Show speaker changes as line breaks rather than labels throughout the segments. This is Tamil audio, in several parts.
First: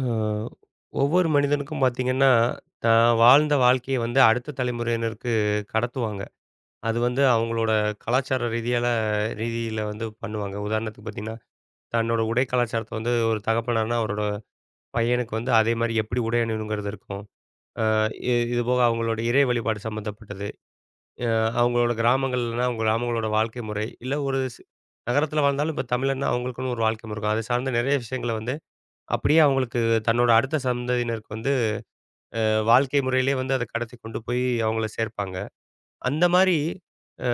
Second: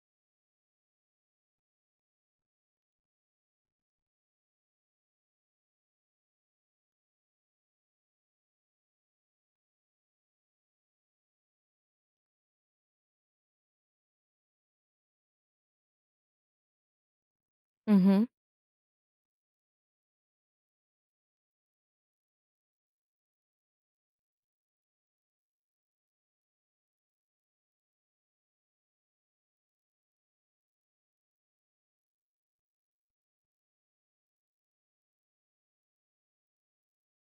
அ ஒவ்வொரு மனிதனுக்கும் பார்த்தீங்கன்னா, தான் வாழ்ந்த வாழ்க்கைய வந்து அடுத்த தலைமுறையினருக்கு கடத்துவாங்க. அது வந்து அவங்களோட கலாச்சார ரீதியில வந்து பண்ணுவாங்க. உதாரணத்துக்கு பார்த்தீங்கன்னா, தன்னோட உடை கலாச்சாரத்த வந்து ஒரு தகப்பனார்னா, அவரோட பையனுக்கு வந்து அதே மாரி எப்படி உடை அணியணுங்கிறது இருக்கும். அ
ம்ஹ்ம்.
இ இதுபோக அவங்களோட இறை வழிபாடு சம்மந்தப்பட்டது. அ அவங்களோட கிராமங்கள்லனா, அவங்க கிராமங்களோட வாழ்க்கை முறை, இல்ல ஒரு நகரத்தில வாழ்ந்தாலும், இப்ப தமிழன்னா அவங்களுக்குன்னு ஒரு வாழ்க்கை முறை இருக்கும். அது சார்ந்த நெறைய விஷயங்கள வந்து அப்படியே அவங்களுக்கு தன்னோட அடுத்த சந்ததியினருக்கு வந்து வாழ்க்கை முறையிலே வந்து அத கடத்தி கொண்டு போய் அவங்கள சேர்ப்பாங்க. அந்த மாரி அ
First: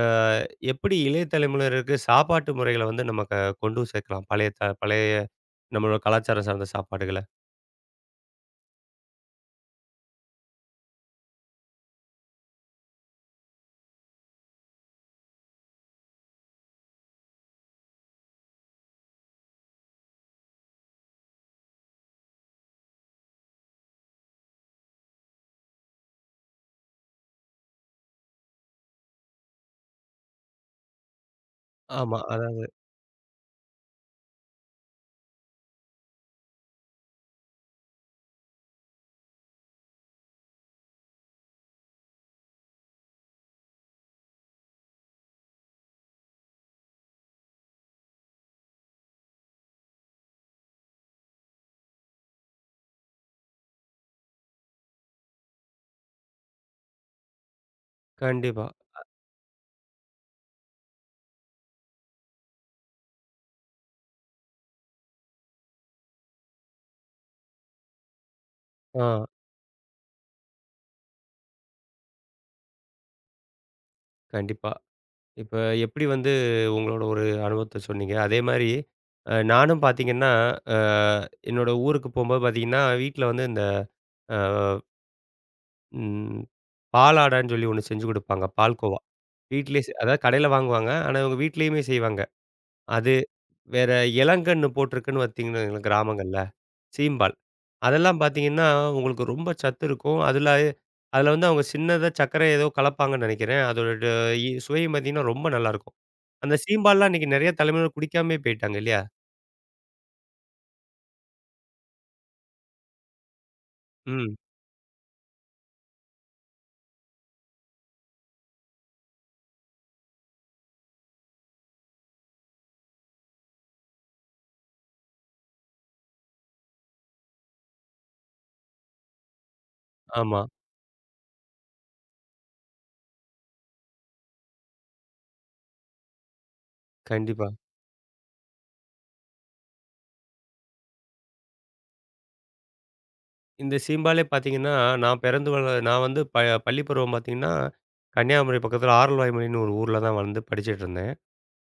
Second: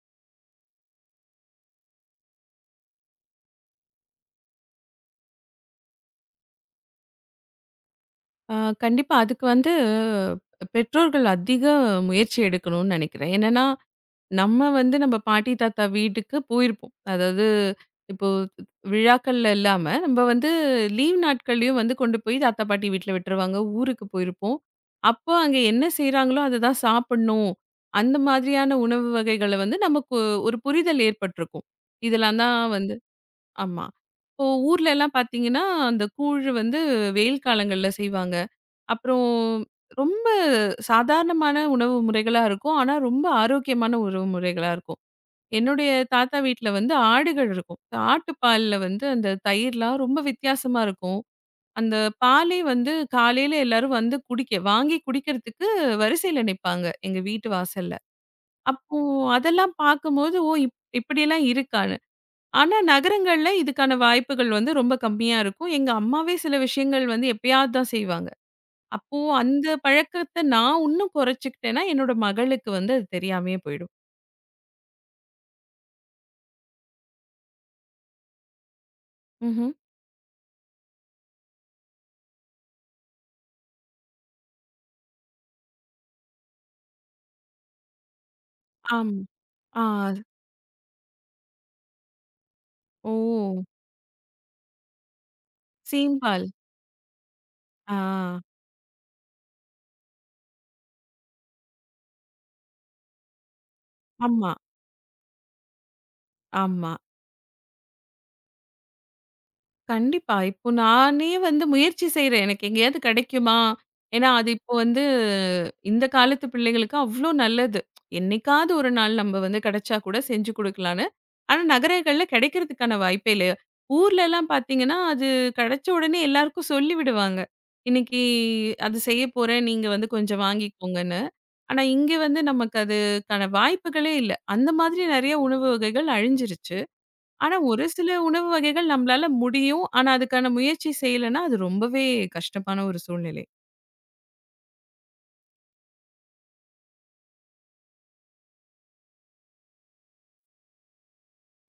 எப்படி இளைய தலைமுறையினருக்கு சாப்பாட்டு முறைகள வந்து நம்ம கொண்டு சேர்க்கலாம்? பழைய நம்மளோட கலாச்சாரம் சார்ந்த சாப்பாடுகள.
ஆ கண்டிப்பா. அதுக்கு வந்து பெற்றோர்கள் அதிக முயற்சி எடுக்கணும்னு நெனைக்கிறேன். என்னன்னா, நம்ம வந்து நம்ம பாட்டி, தாத்தா வீட்டுக்கு போயிருப்போம். அதாவது இப்போ விழாக்கள்ல இல்லாம, நம்ம வந்து லீவ் நாட்கள்லயும் வந்து கொண்டு போய் தாத்தா, பாட்டி வீட்ல விட்டுருவாங்க. ஊருக்கு போயிருப்போம். அப்போ அங்க என்ன செய்றாங்களோ, அதுதான் சாப்பிடணும். அந்த மாதிரியான உணவு வகைகள வந்து நமக்கு ஒரு புரிதல் ஏற்பட்டிருக்கும்.
ஆமா.
இதெல்லாம்
அதான்
தான் வந்து ஆமா. இப்போ ஊர்லலாம் பார்த்தீங்கன்னா, அந்த கூழ் வந்து வெயில் காலங்கள்ல செய்வாங்க. அப்புறம் ரொம்ப சாதாரணமான உணவு முறைகளா இருக்கும். ஆனா, ரொம்ப ஆரோக்கியமான உணவு முறைகளா இருக்கும். என்னுடைய தாத்தா வீட்ல வந்து ஆடுகள் இருக்கும். ஆட்டுப்பால்ல வந்து அந்த தயிர்லாம் ரொம்ப வித்தியாசமா இருக்கும். அந்த பாலே வந்து காலையில எல்லாரும் வந்து குடிக்க வாங்கி குடிக்கிறதுக்கு வரிசையில நிப்பாங்க, எங்க வீட்டு வாசல்ல.
கண்டிப்பா.
அப்போ அதெல்லாம் பார்க்கும்போது, ஓ! இப்படியெல்லாம் இருக்கான்னு. ஆனா, நகரங்கள்ல இதுக்கான வாய்ப்புகள் வந்து ரொம்ப கம்மியா இருக்கும். எங்க அம்மாவே சில விஷயங்கள் வந்து எப்பயாவது தான் செய்வாங்க.
ஆ
அப்போ அந்த பழக்கத்த நான் உன்னும் குறைச்சுக்கிட்டேன்னா, என்னோட மகளுக்கு வந்து அது தெரியாமயே போயிடும்.
கண்டிப்பா. இப்ப எப்படி வந்து உங்களோட ஒரு அனுபவத்த சொன்னீங்க. அதே மாரி
ம்ஹ்ம்.
நானும் பார்த்தீங்கன்னா, அ என்னோட ஊருக்கு போம்போது பார்த்தீங்கன்னா, வீட்ல வந்து இந்த அ ம். பாலாடைன்னு சொல்லி ஒண்ணு செஞ்சு குடுப்பாங்க. பால்கோவா.
ஆம்.
வீட்லயே
ஆ.
அதாவது கடையில வாங்குவாங்க. ஆனா, இவங்க வீட்லயுமே செய்வாங்க. அது
ஓ!
வேற இளங்கன்னு போட்டிருக்குன்னு பார்த்தீங்கன்னா கிராமங்கள்ல.
சீம்பால்.
சீம்பால்.
ஆ.
அதெல்லாம் பார்த்தீங்கன்னா, உங்களுக்கு ரொம்ப சத்து இருக்கும். அதுல அதுல வந்து அவங்க சின்னதா சர்க்கரை ஏதோ கலப்பாங்கன்னு நெனைக்கிறேன். அதோட ட இ
ஆமா,
சுவையும் பார்த்தீங்கன்னா, ரொம்ப நல்லாருக்கும். அந்த
ஆமா.
சீம்பால்லாம் இன்னைக்கு நெறைய தலைமுறையினர் குடிக்காமயே போயிட்டாங்க இல்லையா?
கண்டிப்பா. இப்போ நானே வந்து முயற்சி செய்றேன். எனக்கு எங்கேயாவது கிடைக்குமா? ஏன்னா,
ம்.
அது இப்போ வந்து இந்த காலத்து பிள்ளைகளுக்கு அவ்ளோ நல்லது. என்னைக்காவது ஒரு நாள் நம்ம வந்து கிடைச்சா கூட செஞ்சு குடுக்கலான்னு. ஆனா, நகரங்கள்ல கிடைக்கிறதுக்கான வாய்ப்பே இல்ல. ஊர்லலாம் பார்த்தீங்கன்னா, அது கிடைச்ச உடனே எல்லாருக்கும் சொல்லி விடுவாங்க. இன்னைக்கு அது செய்ய போறேன். நீங்க வந்து
ஆமா.
கொஞ்சம் வாங்கிக்கோங்கன்னு. ஆனா, இங்க வந்து நமக்கு அதுக்கான வாய்ப்புகளே இல்ல. அந்த மாதிரி நெறைய உணவு வகைகள் அழிஞ்சிருச்சு.
கண்டிப்பா.
ஆனா, ஒரு சில உணவு வகைகள் நம்மளால முடியும். ஆனா, அதுக்கான முயற்சி செய்யலன்னா, அது ரொம்பவே கஷ்டமான ஒரு சூழ்நிலை.
இந்த சீம்பாலே பார்த்தீங்கன்னா, நான் பிறந்து நான் வந்து பள்ளி பருவம் பார்த்தீங்கன்னா, கன்னியாகுமரி பக்கத்தில ஆரல்வாய்மொழின்னு ஒரு ஊர்ல தான் வளர்ந்து படிச்சுட்டுருந்தேன்.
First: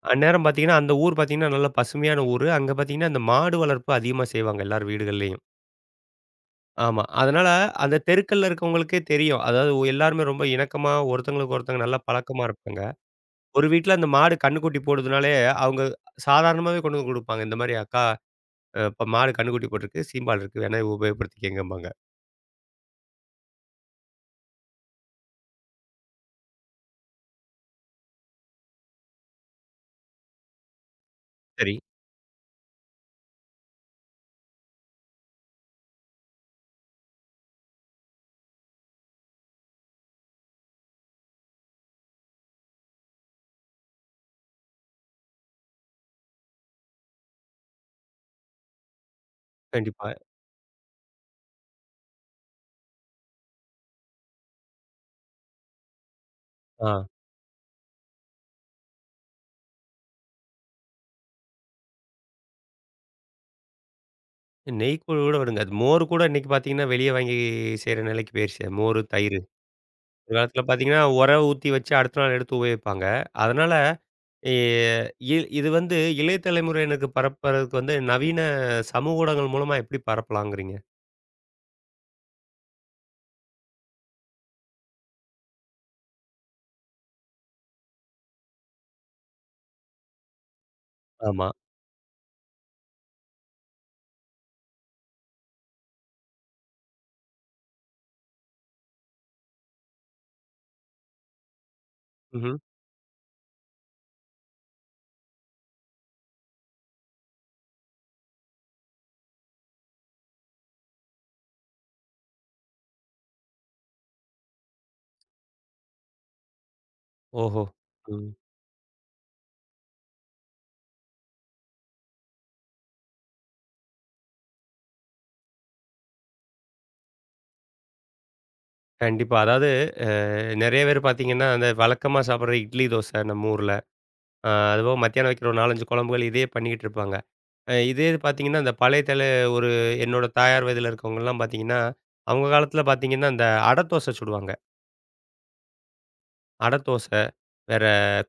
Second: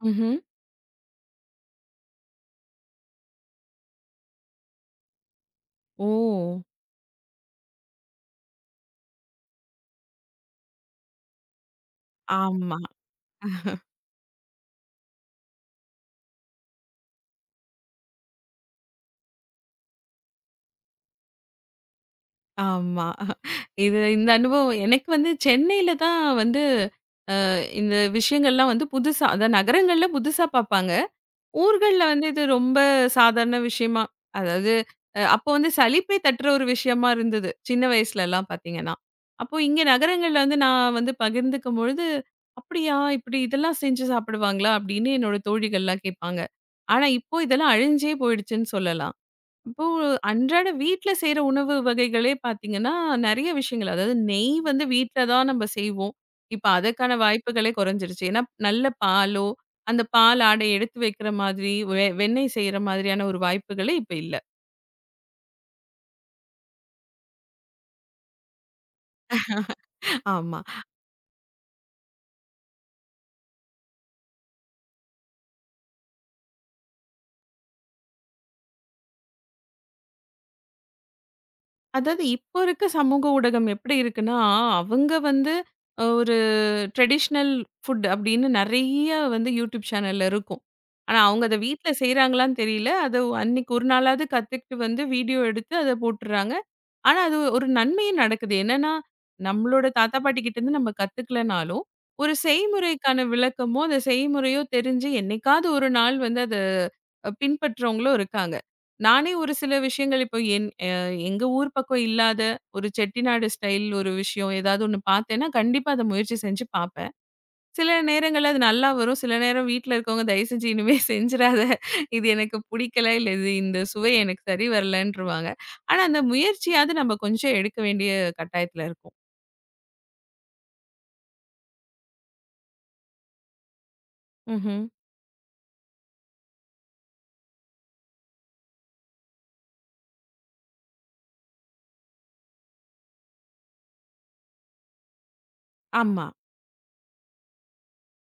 ம்ஹ்ம்.
அந்நேரம் பார்த்தீங்கன்னா, அந்த ஊர் பார்த்தீங்கன்னா, நல்ல பசுமையான ஊரு. அங்க பார்த்தீங்கன்னா, இந்த மாடு வளர்ப்பு அதிகமா செய்வாங்க எல்லார் வீடுகள்லயும்.
ஓ!
ஆமா. அதனால அந்த தெருக்கள்ல இருக்கவங்களுக்கே தெரியும். அதாவது எல்லாருமே ரொம்ப இணக்கமா ஒருத்தங்களுக்கு ஒருத்தங்க நல்லா பழக்கமா
ஆமா,
இருப்பாங்க. ஒரு வீட்ல அந்த மாடு கன்னுக்குட்டி போடுதுனாலே, அவங்க சாதாரணமாவே கொண்டு வந்து குடுப்பாங்க. இந்த மாரி "அக்கா, இப்ப மாடு கன்னுக்குட்டி போட்டிருக்கு. சீம்பால் இருக்கு. வேணா இத உபயோகப்படுத்திக்கங்கம்பாங்க."
ஆமா. இது இந்த அனுபவம் எனக்கு வந்து சென்னையில தான் வந்து இந்த விஷயங்கள்லாம் வந்து புதுசா அதான் நகரங்கள்ல புதுசா பார்ப்பாங்க.
சரி.
ஊர்கள்ல வந்து இது ரொம்ப சாதாரண விஷயமா அதாவது அப்போ வந்து சலிப்பை தட்டுற ஒரு விஷயமா இருந்தது. சின்ன வயசுலலாம் பார்த்தீங்கன்னா. அப்போ இங்க நகரங்கள்ல வந்து நான் வந்து பகிர்ந்துக்கும் பொழுது, "அப்படியா! இப்படி இதெல்லாம் செஞ்சு சாப்பிடுவாங்களா?" அப்படின்னு என்னோட தோழிகள்லாம் கேட்பாங்க. ஆனா இப்போ இதெல்லாம் அழிஞ்சே போயிடுச்சுன்னு சொல்லலாம். இப்போ
கண்டிப்பா.
அன்றாட வீட்ல செய்ற உணவு வகைகளே பார்த்தீங்கன்னா, நெறைய விஷயங்கள். அதாவது நெய் வந்து வீட்ல தான் நம்ம செய்வோம். இப்ப
ஆ.
அதற்கான வாய்ப்புகளே குறைஞ்சிருச்சு. ஏன்னா, நல்ல பாலோ, அந்த பால் ஆடை எடுத்து வைக்கிற மாதிரி, வெண்ணெய் செய்ற மாதிரியான ஒரு வாய்ப்புகளே இப்ப இல்ல.
நெய் கூட விடுங்க. அது மோர் கூட இன்னைக்கு பார்த்தீங்கன்னா, வெளிய வாங்கி செய்ற நிலைக்கு போயிருச்சு. மோரு, தயிரு. ஒரு
ஆமா.
காலத்துல பார்த்தீங்கன்னா, உர ஊத்தி வச்சு அடுத்த நாள் எடுத்து உபயோகிப்பாங்க. அதனால எ இ இது வந்து இளைய தலைமுறையினருக்கு பரப்புறதுக்கு வந்து நவீன சமூக ஊடகங்கள் மூலமா எப்படி பரப்பலாங்கிறீங்க?
அதாவது இப்ப இருக்க சமூக ஊடகம் எப்படி இருக்குன்னா, அவங்க வந்து ஒரு ட்ரெடிஷ்னல் ஃபுட் அப்படின்னு நெறைய வந்து யூடியூப் சேனல்ல இருக்கும். ஆனா, அவங்க
ஆமா.
அத வீட்ல செய்றாங்களான்னு தெரியல. அத அன்னைக்கு ஒரு நாளாவது கத்துக்கிட்டு வந்து வீடியோ எடுத்து அத போட்டுர்றாங்க. ஆனா, அது ஒரு நன்மையும் நடக்குது. என்னன்னா, நம்மளோட தாத்தா பாட்டிகிட்ட இருந்து நம்ம கத்துக்கலனாலும், ஒரு
ம்ஹ்ம்.
செய்முறைக்கான விளக்கமோ, அந்த செய்முறையோ தெரிஞ்சு என்னைக்காவது ஒரு நாள் வந்து அத பின்பற்றவங்களும் இருக்காங்க. நானே ஒரு சில விஷயங்கள் இப்போ என் எங்க ஊர் பக்கம் இல்லாத ஒரு செட்டிநாடு ஸ்டைல் ஒரு விஷயம் ஏதாவது ஒண்ணு பார்த்தேன்னா, கண்டிப்பா அத முயற்சி செஞ்சு பார்ப்பேன்.
ஓஹோ!
சில
ம்.
நேரங்கள்ல அது நல்லா வரும். சில நேரம் வீட்ல இருக்கவங்க தயவு செஞ்சு இனிமே செஞ்சிராத. இது எனக்கு புடிக்கல. இல்ல இது இந்த சுவை எனக்கு சரி வரலன்ருவாங்க. ஆனா அந்த முயற்சியாவது நம்ம கொஞ்சம் எடுக்க வேண்டிய கட்டாயத்துல இருக்கோம்.
கண்டிப்பா. அதாவது அ நெறைய பேர் பார்த்தீங்கன்னா, அந்த வழக்கமா சாப்பிடுற இட்லி, தோசை நம்ம ஊர்ல.
ம்ஹ்ம்.
அதுபோக மத்தியானம் வைக்கிற ஒரு 4, 5 குழம்புகள் இதையே பண்ணிக்கிட்டு இருப்பாங்க. இதே இது பார்த்தீங்கன்னா, இந்த பழைய தலை ஒரு என்னோட தாயார் வயதில இருக்கவங்கலாம் பார்த்தீங்கன்னா, அவங்க காலத்தில பார்த்தீங்கன்னா, இந்த அடை தோசை சுடுவாங்க.
ஆமா.
அடை தோசை, வேற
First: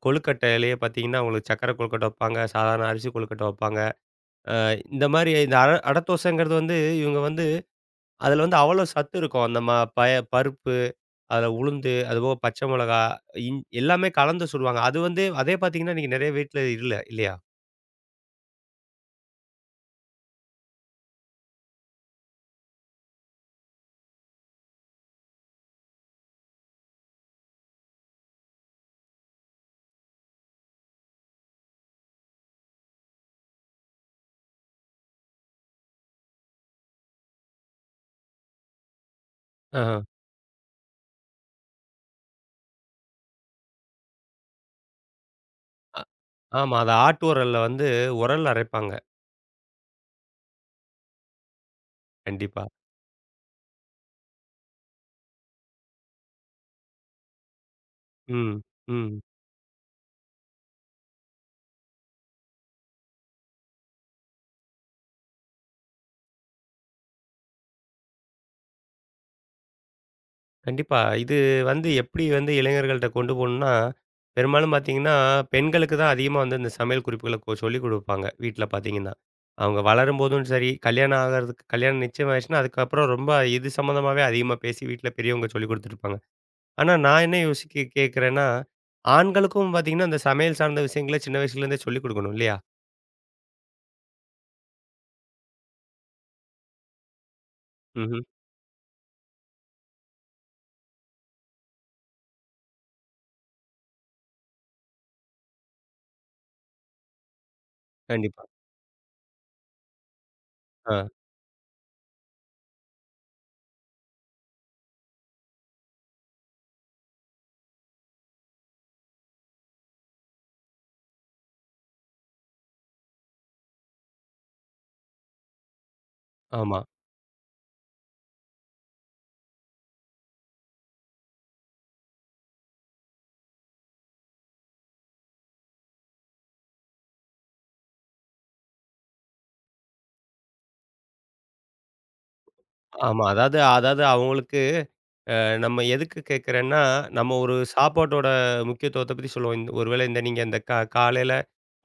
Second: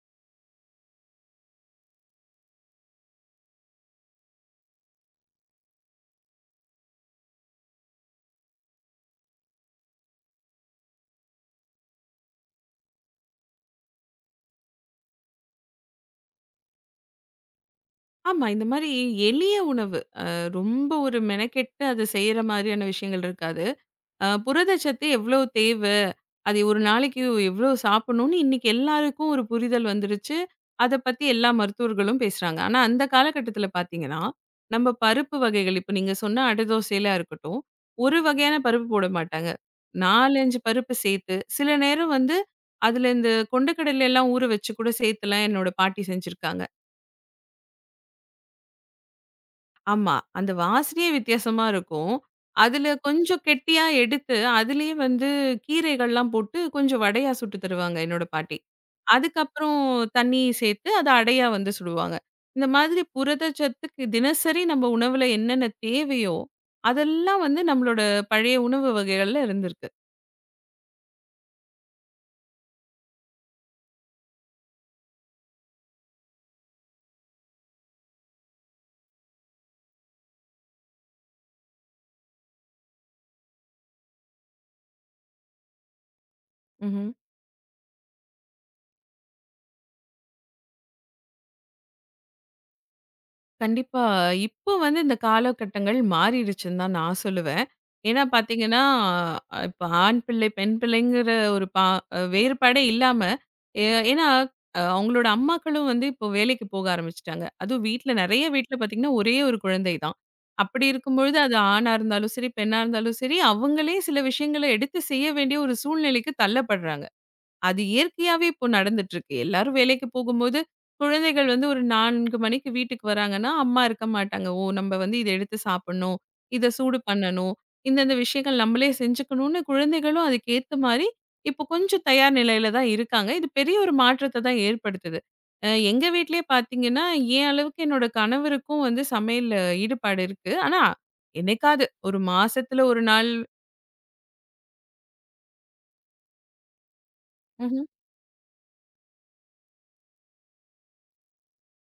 கொழுக்கட்டையிலேயே பார்த்தீங்கன்னா, அவங்களுக்கு சக்கரை கொழுக்கட்டை வைப்பாங்க, சாதாரண அரிசி கொழுக்கட்டை வைப்பாங்க. இந்த மாரி இந்த அடை தோசைங்கிறது வந்து இவங்க வந்து அதில வந்து அவ்வளோ சத்து இருக்கும். அந்த பய பருப்பு, அதில உளுந்து, அதுபோக பச்சை மிளகா, எல்லாமே கலந்து சுடுவாங்க. அது வந்து அதே பார்த்தீங்கன்னா, இன்னைக்கு நெறைய வீட்ல இல்ல இல்லையா?
ஆமா. இந்த மாரி எளிய உணவு. ரொம்ப ஒரு மெனக்கெட்டு அத செய்ற மாரியான விஷயங்கள் இருக்காது. புரதச்சத்து எவ்வளோ தேவை? அது ஒரு நாளைக்கு எவ்வளோ சாப்பிடணும்னு இன்னைக்கு எல்லாருக்கும் ஒரு புரிதல் வந்துருச்சு. அத பத்தி எல்லா மருத்துவர்களும் பேசுறாங்க. ஆனா அந்த காலகட்டத்தில பார்த்தீங்கன்னா, நம்ம பருப்பு வகைகள் இப்ப நீங்க சொன்ன அடை தோசையில இருக்கட்டும், ஒரு வகையான பருப்பு போட மாட்டாங்க.
ஆஹ.
4, 5 பருப்பு சேர்த்து, சில நேரம் வந்து அதில இந்த கொண்டைக்கடலை எல்லாம் ஊற வச்சு கூட சேர்த்துலாம் என்னோட பாட்டி செஞ்சிருக்காங்க.
ஆமா. அத ஆட்டு உரல்ல வந்து உரல்ல அரைப்பாங்க.
ஆமா. அந்த வாசனையே வித்தியாசமா இருக்கும்.
கண்டிப்பா.
அதுல கொஞ்சம் கெட்டியா எடுத்து, அதிலேயே வந்து கீரைகள்லாம் போட்டு கொஞ்சம் வடையா சுட்டு தருவாங்க என்னோட பாட்டி.
ம், ம்.
அதுக்கப்புறம் தண்ணி சேர்த்து அத அடையா வந்து சுடுவாங்க. இந்த மாதிரி புரதச்சத்துக்கு தினசரி நம்ம உணவுல என்னென்ன தேவையோ, அதெல்லாம் வந்து நம்மளோட பழைய உணவு வகைகள்ல இருந்திருக்கு.
கண்டிப்பா. இது வந்து எப்படி வந்து இளைஞர்கள்ட்ட கொண்டு போணும்னா, பெரும்பாலும் பார்த்தீங்கன்னா, பெண்களுக்கு தான் அதிகமா வந்து இந்த சமையல் குறிப்புகள சொல்லிக் குடுப்பாங்க, வீட்ல பார்த்தீங்கன்னா. அவங்க வளரும்போதும் சரி, கல்யாணம் நிச்சயம் ஆயிருச்சுன்னா, அதுக்கப்புறம் ரொம்ப இது சம்மந்தமாவே அதிகமா பேசி வீட்ல பெரியவங்க சொல்லிக் குடுத்துருப்பாங்க. ஆனா
ம்ஹ்ம்.
நான் என்ன யோசிக்க கேட்கிறேன்னா, ஆண்களுக்கும் பார்த்தீங்கன்னா, அந்த சமையல் சார்ந்த விஷயங்கள சின்ன வயசுலேருந்தே சொல்லிக் குடுக்கணும் இல்லையா?
கண்டிப்பா. இப்போ வந்து இந்த காலகட்டங்கள் மாறிடுச்சுன்னு தான் நான் சொல்லுவேன். ஏன்னா
ம்ஹ்ம்.
பார்த்தீங்கன்னா, இப்ப ஆண் பிள்ளை, பெண் பிள்ளைங்கிற ஒரு பா வேறுபாடே இல்லாம, ஏ ஏன்னா அவங்களோட அம்மாக்களும் வந்து இப்போ வேலைக்கு போக ஆரம்பிச்சுட்டாங்க. அதுவும்
கண்டிப்பா.
வீட்ல பார்த்தீங்கன்னா, ஒரே ஒரு குழந்தை தான். அப்படி
ஆ.
இருக்கும்பொழுது அது ஆணா இருந்தாலும் சரி, பெண்ணா இருந்தாலும் சரி, அவங்களே சில விஷயங்கள எடுத்து செய்ய வேண்டிய ஒரு சூழ்நிலைக்கு தள்ளப்படுறாங்க. அது இயற்கையாவே இப்போ நடந்துட்டு இருக்கு. எல்லாரும் வேலைக்கு போகும்போது, குழந்தைகள் வந்து ஒரு 4 மணிக்கு வீட்டுக்கு வராங்கன்னா, அம்மா இருக்க மாட்டாங்க. "ஓ! நம்ம வந்து இத எடுத்து சாப்பிடணும். இத
ஆமா,
சூடு பண்ணணும். இந்தந்த விஷயங்கள் நம்மளே செஞ்சுக்கணும்னு" குழந்தைகளும் அதுக்கேத்த மாரி இப்போ கொஞ்சம் தயார் நிலையில தான் இருக்காங்க. இது பெரிய ஒரு மாற்றத்த தான் ஏற்படுத்துது. எங்க வீட்லயே பார்த்தீங்கன்னா, என் அளவுக்கு என்னோட கணவருக்கும் வந்து சமையல்ல ஈடுபாடு இருக்கு. ஆனா என்னைக்காவது ஒரு மாசத்துல 1
ஆமா.
நாள்.
அதாவது அதாவது அவங்களுக்கு நம்ம எதுக்கு கேட்குறேன்னா, நம்ம ஒரு சாப்பாட்டோட முக்கியத்துவத்த பத்தி சொல்லுவோம். இந்த ஒருவேளை இந்த நீங்க இந்த காலையில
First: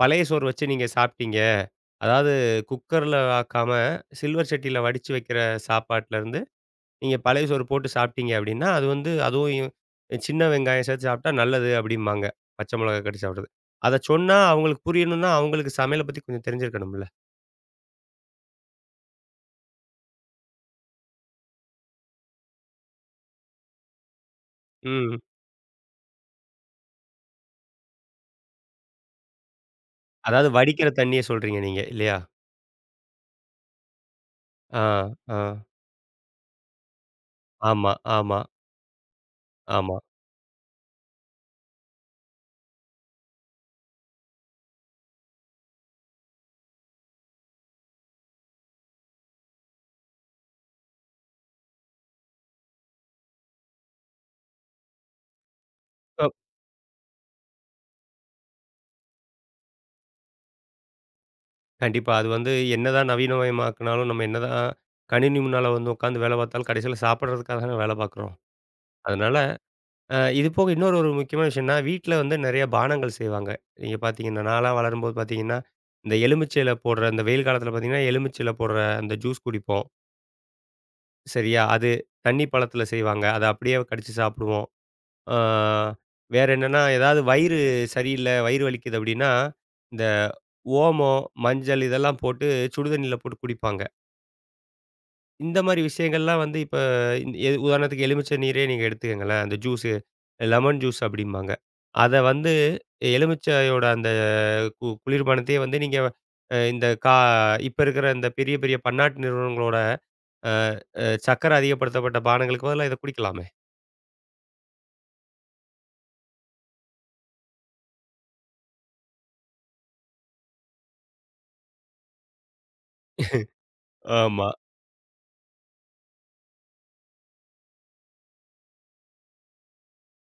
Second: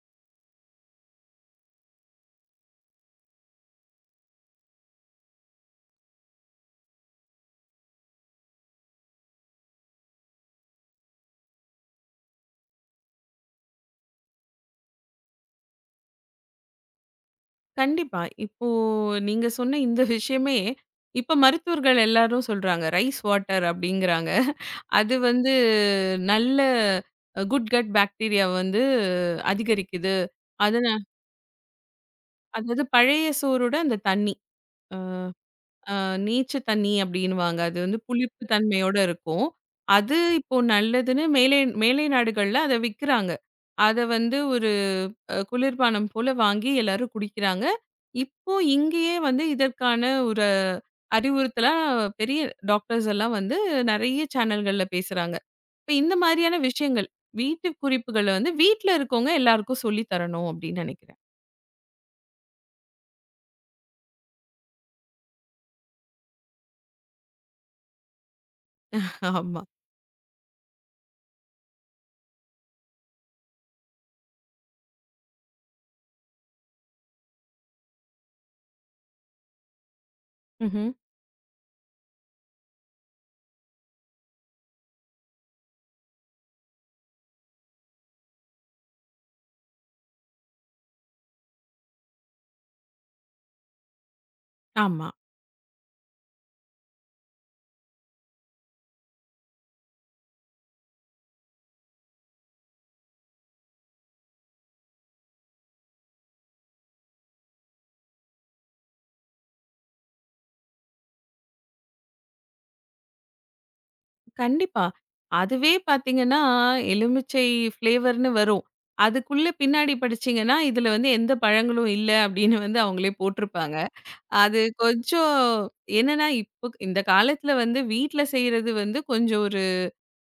பழைய சோறு வச்சு நீங்க சாப்பிட்டீங்க. அதாவது குக்கர்ல ஆக்காம, சில்வர் சட்டியில வடிச்சு வைக்கிற சாப்பாட்டுலருந்து, நீங்க பழைய சோறு போட்டு சாப்பிட்டீங்க அப்படின்னா, அது வந்து அதுவும் சின்ன வெங்காயம் சேர்த்து சாப்பிட்டா நல்லது அப்படிம்பாங்க. பச்சை மிளகா கட்டி சாப்பிடுறது. அத சொன்னா அவங்களுக்கு புரியணும்னா, அவங்களுக்கு சமையல பத்தி கொஞ்சம் தெரிஞ்சிருக்கணும்ல.
கண்டிப்பா. இப்போ நீங்க சொன்ன இந்த விஷயமே, இப்ப மருத்துவர்கள் எல்லாரும் சொல்றாங்க. ரைஸ் வாட்டர் அப்படிங்கிறாங்க. அது
ம்.
வந்து நல்ல குட் கட் பாக்டீரியா வந்து அதிகரிக்குது.
அதாவது வடிக்கிற
அதனா
தண்ணிய சொல்றீங்க நீங்க இல்லையா?
அதாவது பழைய சோறோட அந்த தண்ணி.
ஆ, ஆ.
அ நீச்சு தண்ணி அப்படின்னுவாங்க. அது
ஆமா,
வந்து
ஆமா,
புளிப்பு தன்மையோட இருக்கும்.
ஆமா.
அது இப்போ நல்லதுன்னு மேலை மேலை நாடுகள்ல அத விக்கிறாங்க. அத வந்து ஒரு குளிர்பானம் போல வாங்கி எல்லாரும் குடிக்கிறாங்க. இப்போ இங்கேயே வந்து இதற்கான ஒரு அறிவுறுத்தலா பெரிய டாக்டர்ஸ் எல்லாம் வந்து நெறைய சேனல்கள்ல பேசுறாங்க. இப்ப இந்த மாதிரியான விஷயங்கள், வீட்டு குறிப்புகள வந்து வீட்ல இருக்கவங்க எல்லாருக்கும் சொல்லி தரணும் அப்படின்னு நெனைக்கிறேன்.
கண்டிப்பா. அது வந்து என்னதான் நவீனமயமாக்குனாலும், நம்ம என்னதான் கணினி முன்னால வந்து உட்காந்து வேலை பார்த்தாலும், கடைசியில சாப்பிடுறதுக்காக தானே வேலை பார்க்குறோம். அதனால
ஆமா.
இது போக இன்னொரு முக்கியமான விஷயம்னா, வீட்ல வந்து நெறைய பானங்கள் செய்வாங்க. நீங்க பார்த்தீங்கன்னா, நான்லாம் வளரும்போது பார்த்தீங்கன்னா, இந்த எலுமிச்சையில போடுற இந்த வெயில் காலத்தில பார்த்தீங்கன்னா, எலுமிச்சையில போடுற அந்த ஜூஸ் குடிப்போம்.
ம்ஹ்ம்.
சரியா? அது தண்ணி பழத்தில செய்வாங்க. அத அப்படியே கடிச்சு சாப்பிடுவோம். ஆ வேற என்னன்னா, ஏதாவது வயிறு சரியில்ல, வயிறு வலிக்குது அப்படின்னா, இந்த ஓமம், மஞ்சள் இதெல்லாம் போட்டு சுடுதண்ணியில போட்டு குடிப்பாங்க.
ஆமா.
இந்த மாரி விஷயங்கள்லாம் வந்து இப்ப இந் எ உதாரணத்துக்கு எலுமிச்சை நீரே நீங்க எடுத்துக்கங்களேன். அந்த ஜூஸு லெமன் ஜூஸ் அப்டிம்பாங்க. அத வந்து எலுமிச்சையோட அந்த குளிர்பானத்தையே வந்து நீங்க இந்த இப்ப இருக்கிற இந்த பெரிய, பெரிய பன்னாட்டு நிறுவனங்களோட அ அ சர்க்கரை அதிகப்படுத்தப்பட்ட பானங்களுக்கு பதிலா இத குடிக்கலாமே.
கண்டிப்பா. அதுவே பார்த்தீங்கன்னா, எலுமிச்சை ஃப்ளேவர்ன்னு வரும். அதுக்குள்ள பின்னாடி படிச்சீங்கன்னா, இதுல வந்து எந்த பழங்களும் இல்ல அப்படின்னு வந்து அவங்களே போட்டிருப்பாங்க.
ஆமா,
அது கொஞ்சம் என்னன்னா, இப்போ இந்த காலத்துல வந்து வீட்ல செய்றது வந்து கொஞ்சம்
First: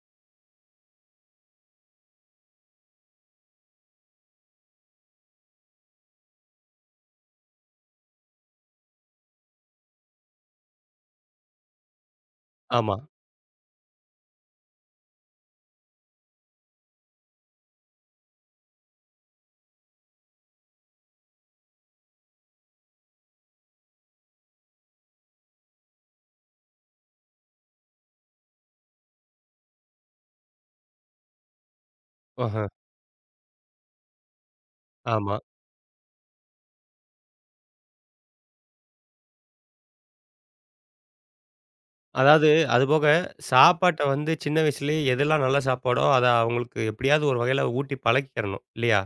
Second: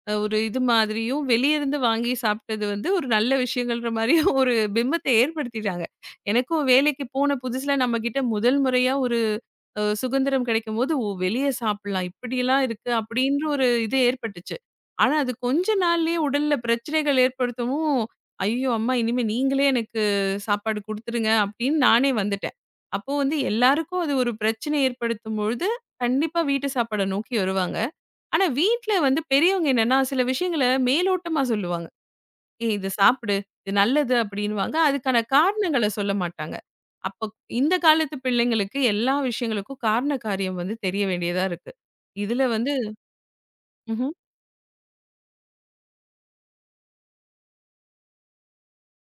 ஒரு இது மாதிரியும், வெளிய இருந்து வாங்கி சாப்பிட்டது வந்து ஒரு நல்ல விஷயங்கள்ன்ற மாரியும் ஒரு பிம்பத்த ஏற்படுத்திட்டாங்க. எனக்கும் வேலைக்கு போன புதுசுல நம்மகிட்ட முதல் முறையா ஒரு சுதந்திரம் கிடைக்கும்போது, "ஓ! வெளிய சாப்பிடலாம். இப்படியெல்லாம் இருக்கு."
ஆமா.
அப்படின்ற ஒரு இது ஏற்பட்டுச்சு. ஆனா அது கொஞ்ச நாள்லயே உடல்ல பிரச்சனைகள் ஏற்படுத்தவும், "ஐயோ! அம்மா இனிமே நீங்களே எனக்கு சாப்பாடு குடுத்துருங்க." அப்படின்னு நானே வந்துட்டேன். அப்போ வந்து எல்லாருக்கும் அது ஒரு பிரச்சனை ஏற்படுத்தும் பொழுது, கண்டிப்பா வீட்டு சாப்பாட நோக்கி வருவாங்க. ஆனா வீட்ல வந்து பெரியவங்க என்னன்னா, சில விஷயங்கள மேலோட்டமா சொல்லுவாங்க.
ஆஹ.
"ஏய் இத சாப்பிடு. இது நல்லது" அப்படின்னுவாங்க. அதுக்கான
ஆமா.
காரணங்கள சொல்ல மாட்டாங்க. அப்ப இந்த காலத்து பிள்ளைங்களுக்கு எல்லா விஷயங்களுக்கும் காரண காரியம் வந்து தெரிய வேண்டியதா இருக்கு. இதுல
அதாவது
வந்து
அதுபோக சாப்பாட்ட
ம்ஹ்ம்.
வந்து சின்ன வயசுலயே எதெல்லாம் நல்ல சாப்பாடோ, அத அவங்களுக்கு எப்டியாவது ஒரு வகையில ஊட்டி பழக்கிறணும் இல்லையா?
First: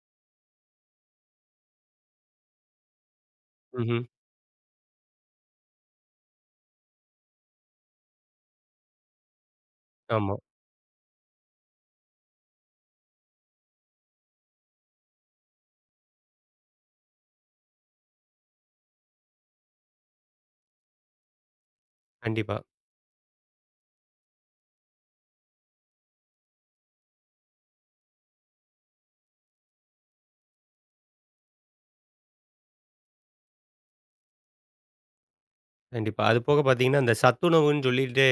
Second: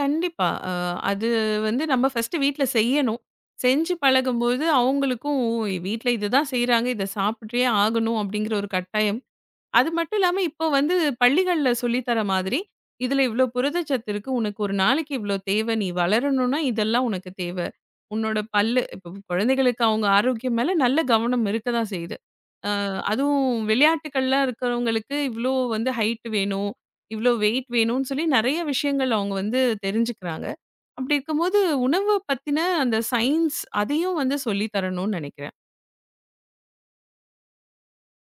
கண்டிப்பா. அது வந்து நம்ம ஃபர்ஸ்ட்டு வீட்ல செய்யணும். செஞ்சு
ம்ஹ்ம்.
பழகும்போது அவங்களுக்கும் வீட்ல இதுதான் செய்றாங்க. இத சாப்பிட்டே ஆகணும் அப்படிங்கிற ஒரு கட்டாயம் அது மட்டும்
ஆமா.
இல்லாம, இப்போ வந்து பள்ளிகள்ல சொல்லி தர மாதிரி, "இதுல இவ்ளோ புரதச்சத்து இருக்கு. உனக்கு ஒரு நாளைக்கு இவ்ளோ தேவை. நீ வளரணும்னா இதெல்லாம் உனக்கு தேவை. உன்னோட பல்லு" இப்போ குழந்தைகளுக்கு அவங்க ஆரோக்கியம் மேல நல்ல கவனம் இருக்க தான் செய்யுது.
கண்டிப்பா.
அ அதுவும் விளையாட்டுக்கள்ல இருக்கிறவங்களுக்கு இவ்ளோ வந்து ஹைட் வேணும், இவ்ளோ வெயிட் வேணும்னு சொல்லி நெறைய விஷயங்கள் அவங்க வந்து தெரிஞ்சுக்கிறாங்க. அப்படி இருக்கும்போது உணவ பத்தின அந்த சயின்ஸ் அதையும் வந்து சொல்லி தரணும்னு நெனைக்கிறேன்.
கண்டிப்பா. அது போக பார்த்தீங்கன்னா, அந்த சத்துணவுன்னு சொல்லிட்டு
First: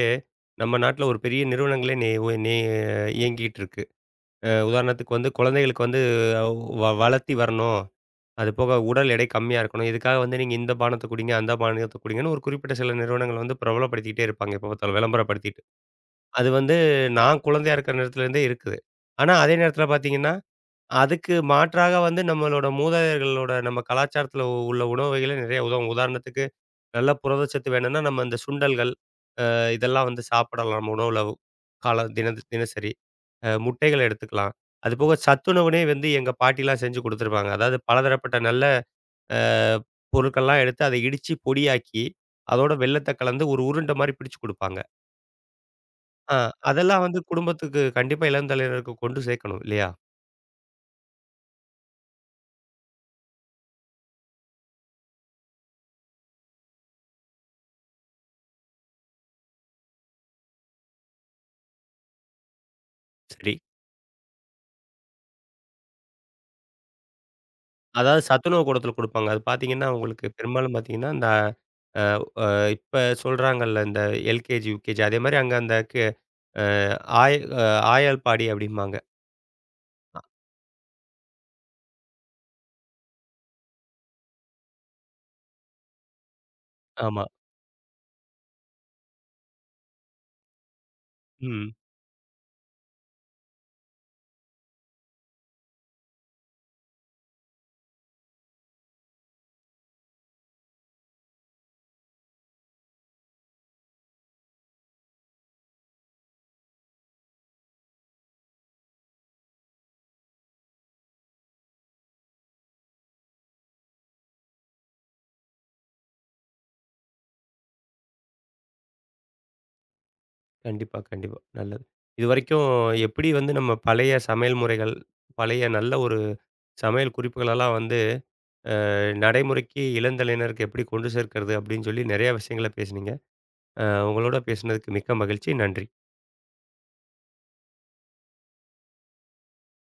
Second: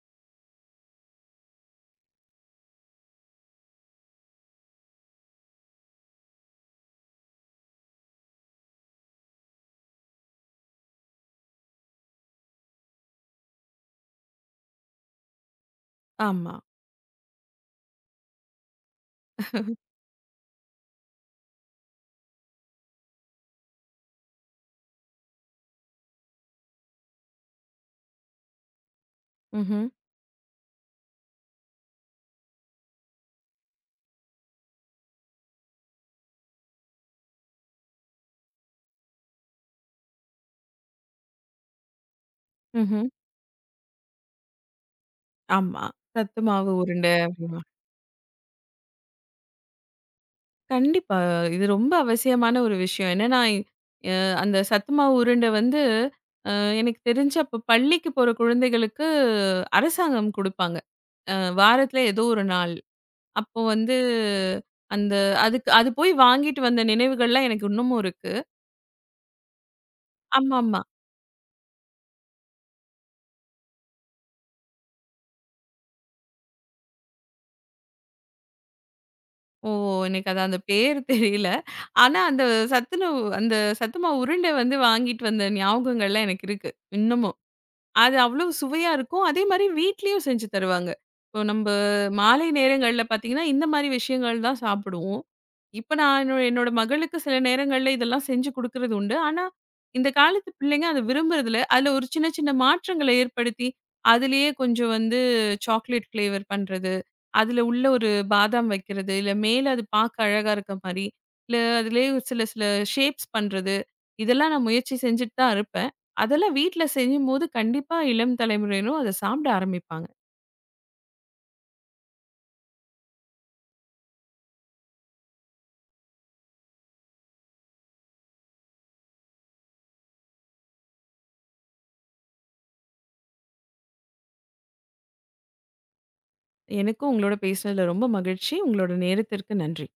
நம்ம நாட்ல ஒரு பெரிய நிறுவனங்களே நே ஒ நே இயங்கிட்டு இருக்கு. உதாரணத்துக்கு வந்து குழந்தைகளுக்கு வந்து வளர்த்தி வரணும். அது போக உடல் எடை கம்மியா இருக்கணும். இதுக்காக வந்து நீங்க இந்த பானத்த குடிங்க, அந்த பானத்த குடிங்கன்னு ஒரு குறிப்பிட்ட சில நிறுவனங்கள் வந்து பிரபலப்படுத்திக்கிட்டே இருப்பாங்க. எப்ப பார்த்தாலும் விளம்பரப்படுத்திட்டு. அது
ஆமா.
வந்து நான் குழந்தையா இருக்கிற நேரத்துலேருந்தே இருக்குது. ஆனா அதே நேரத்தில பார்த்தீங்கன்னா, அதுக்கு மாற்றாக வந்து நம்மளோட மூதாதையர்களோட நம்ம கலாச்சாரத்தில உள்ள உணவு வகைகளே நிறைய உதவும். உதாரணத்துக்கு நல்ல புரதச்சத்து வேணும்னா நம்ம இந்த சுண்டல்கள்
ம்ஹ்ம்.
இதெல்லாம் வந்து சாப்பிடலாம் நம்ம உணவுல காலம் தினசரி. முட்டைகள் எடுத்துக்கலாம். அதுபோக சத்துணவுனே வந்து எங்க பாட்டிலாம் செஞ்சு குடுத்துருப்பாங்க. அதாவது பலதரப்பட்ட நல்ல அ பொருட்கள்லாம் எடுத்து அதை இடிச்சு பொடியாக்கி, அதோட
ம்ஹ்ம்.
வெல்லத்த கலந்து ஒரு உருண்ட மாரி பிடிச்சு குடுப்பாங்க.
ஆமா.
ஆ
சத்து மாவு
அதெல்லாம்
உருண்டை.
வந்து குடும்பத்துக்கு கண்டிப்பா இளம் தலைமுறையினருக்கு கொண்டு சேர்க்கணும் இல்லையா?
கண்டிப்பா. இது ரொம்ப அவசியமான ஒரு விஷயம். என்னன்னா, அ அந்த சத்துமாவு உருண்ட வந்து எனக்கு தெரிஞ்சு அப்ப பள்ளிக்கு போற குழந்தைகளுக்கு அரசாங்கம் குடுப்பாங்க. அ வாரத்துல ஏதோ ஒரு நாள்.
சரி.
அப்போ வந்து அந்த அதுக்கு அது போய் வாங்கிட்டு வந்த நினைவுகள்லாம் எனக்கு இன்னமும்
அதாவது
இருக்கு.
சத்துணவு கூடத்தில குடுப்பாங்க. அது பார்த்தீங்கன்னா, உங்களுக்கு பெரும்பாலும்
ஆமாமா.
பார்த்தீங்கன்னா, இந்த அ அ இப்ப சொல்றாங்கல்ல இந்த எல்கேஜி, யுகேஜி அதே மாரி அங்க அந்த கி அ ஆய் அ ஆயாள் பாடி அப்படிம்பாங்க.
ஓ!
அ
எனக்கு அது அந்த பேர் தெரியல. ஆனா அந்த சத்துணவு அந்த சத்துமாவு உருண்ட வந்து வாங்கிட்டு வந்த ஞாபகங்கள்லாம் எனக்கு இருக்கு.
ஆமா.
இன்னமும். அது அவ்ளோ சுவையா இருக்கும். அதே மாரி வீட்லயும் செஞ்சு தருவாங்க. இப்போ நம்ப
ம்.
மாலை நேரங்கள்ல பார்த்தீங்கன்னா, இந்த மாரி விஷயங்கள் தான் சாப்பிடுவோம். இப்ப நான் என்னோட மகளுக்கு சில நேரங்கள்ல இதெல்லாம் செஞ்சு குடுக்குறது உண்டு. ஆனா, இந்த காலத்து பிள்ளைங்க அத விரும்புறதில்ல. அதுல ஒரு சின்ன சின்ன மாற்றங்கள ஏற்படுத்தி, அதிலேயே கொஞ்சம் வந்து சாக்லேட் ஃப்ளேவர் பண்றது, அதுல உள்ள ஒரு பாதாம் வைக்கிறது, இல்ல மேல அது பார்க்க அழகா இருக்க மாரி, இல்ல அதிலேயே சில சில ஷேப்ஸ் பண்றது, இதெல்லாம் நான் முயற்சி செஞ்சுட்டு தான் இருப்பேன். அதெல்லாம் வீட்ல செய்யும்போது கண்டிப்பா இளம் தலைமுறையினரும் அத சாப்பிட ஆரம்பிப்பாங்க.
கண்டிப்பா, கண்டிப்பா. நல்லது. இதுவரைக்கும் எப்படி வந்து நம்ம பழைய சமையல் முறைகள், பழைய நல்ல ஒரு சமையல் குறிப்புகளெல்லாம் வந்து அ நடைமுறைக்கு இளந்தலையினருக்கு எப்படி கொண்டு சேர்க்கிறது அப்படின்னு சொல்லி நிறையா விஷயங்கள பேசுனீங்க. அ உங்களோட பேசுனதுக்கு மிக்க மகிழ்ச்சி. நன்றி.
எனக்கும் உங்களோட பேசினதுல ரொம்ப மகிழ்ச்சி. உங்களோட நேரத்திற்கு நன்றி.